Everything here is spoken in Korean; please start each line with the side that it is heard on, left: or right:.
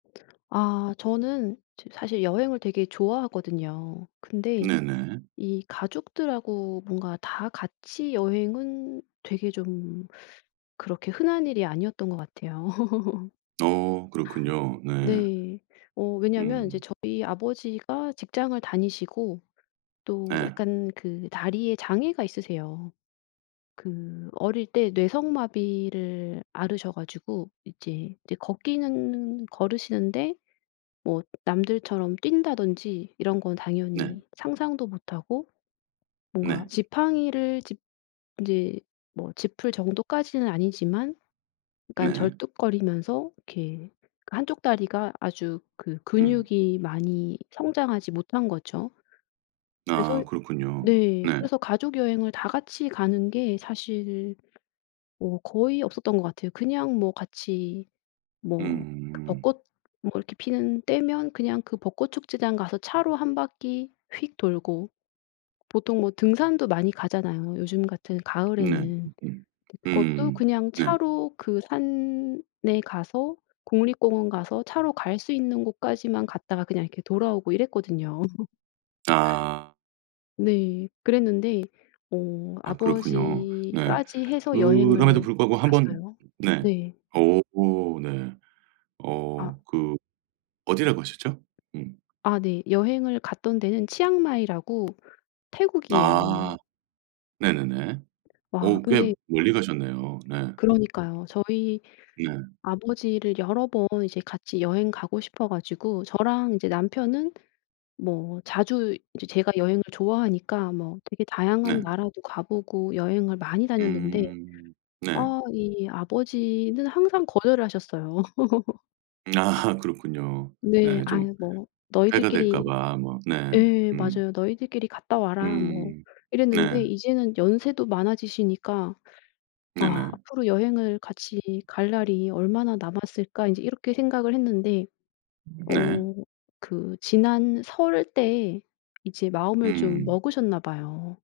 left: 아 저는 좀 사실 여행을 되게 좋아하거든요. 근데
right: 네네.
left: 이 가족들하고 뭔가 다 같이 여행은 되게 좀 그렇게 흔한 일이 아니었던 것 같아요.
right: 어, 그렇군요. 네.
left: 네 어 왜냐면 이제
right: 음.
left: 저희 아버지가 직장을 다니시고 또
right: 네.
left: 약간 그 다리에 장애가 있으세요. 그 어릴 때 뇌성마비를 앓으셔 가지고 이제, 이제 걷기는 걸으시는데 뭐 남들처럼 뛴다든지 이런 건
right: 네.
left: 당연히 상상도 못하고 뭔가
right: 네.
left: 지팡이를 짚 이제 뭐 짚을 정도까지는 아니지만 그니까
right: 네.
left: 절뚝거리면서 이렇게 그 한쪽 다리가 아주 그
right: 음.
left: 근육이 많이 성장하지 못한 거죠.
right: 아,
left: 그래서
right: 그렇군요.
left: 네
right: 네.
left: 그래서 가족 여행을 다 같이 가는 게 사실 뭐 거의 없었던 것 같아요. 그냥 뭐 같이 뭐 그
right: 음.
left: 벚꽃 뭐가 이렇게 피는 때면 그냥 그 벚꽃 축제장 가서 차로 한 바퀴 휙 돌고 보통 뭐 등산도 많이 가잖아요 요즘 같은
right: 네.
left: 가을에는.
right: 음
left: 근데 그것도
right: 음.
left: 그냥
right: 네.
left: 차로 그 산에 가서 국립공원 가서 차로 갈 수 있는 곳까지만 갔다가 그냥 이렇게 돌아오고 이랬거든요.
right: 아.
left: 네. 그랬는데 어
right: 아, 그렇군요. 네
left: 아버지까지 해서
right: 그럼에도
left: 여행을
right: 불구하고 한번
left: 갔어요.
right: 네.
left: 네.
right: 어 네. 어
left: 아.
right: 그 어디라고 하셨죠? 음.
left: 아 네 여행을 갔던 데는 치앙마이라고 태국이에요.
right: 아 네네네.
left: 와
right: 어 꽤
left: 근데
right: 멀리 가셨네요. 네.
left: 그러니까요. 저희
right: 네.
left: 아버지를 여러 번 이제 같이 여행 가고 싶어 가지고 저랑 이제 남편은 뭐 자주 이제 제가 여행을 좋아하니까 뭐 되게 다양한
right: 네.
left: 나라도 가 보고 여행을 많이 다녔는데
right: 음. 네.
left: 아 이 아버지는 항상 거절을 하셨어요.
right: 아, 그렇군요.
left: 네
right: 네 좀
left: "아유 뭐
right: 해가 될까
left: 너희들끼리"
right: 봐. 뭐 네.
left: 예
right: 음.
left: 맞아요. "너희들끼리 갔다 와라." 뭐
right: 음
left: 이랬는데
right: 네.
left: 이제는 연세도 많아지시니까 '아
right: 네네.
left: 앞으로 여행을 같이 갈 날이 얼마나 남았을까.' 인제 이렇게 생각을 했는데
right: 네.
left: 어 그 지난 설 때 이제 마음을 좀
right: 음.
left: 먹으셨나 봐요.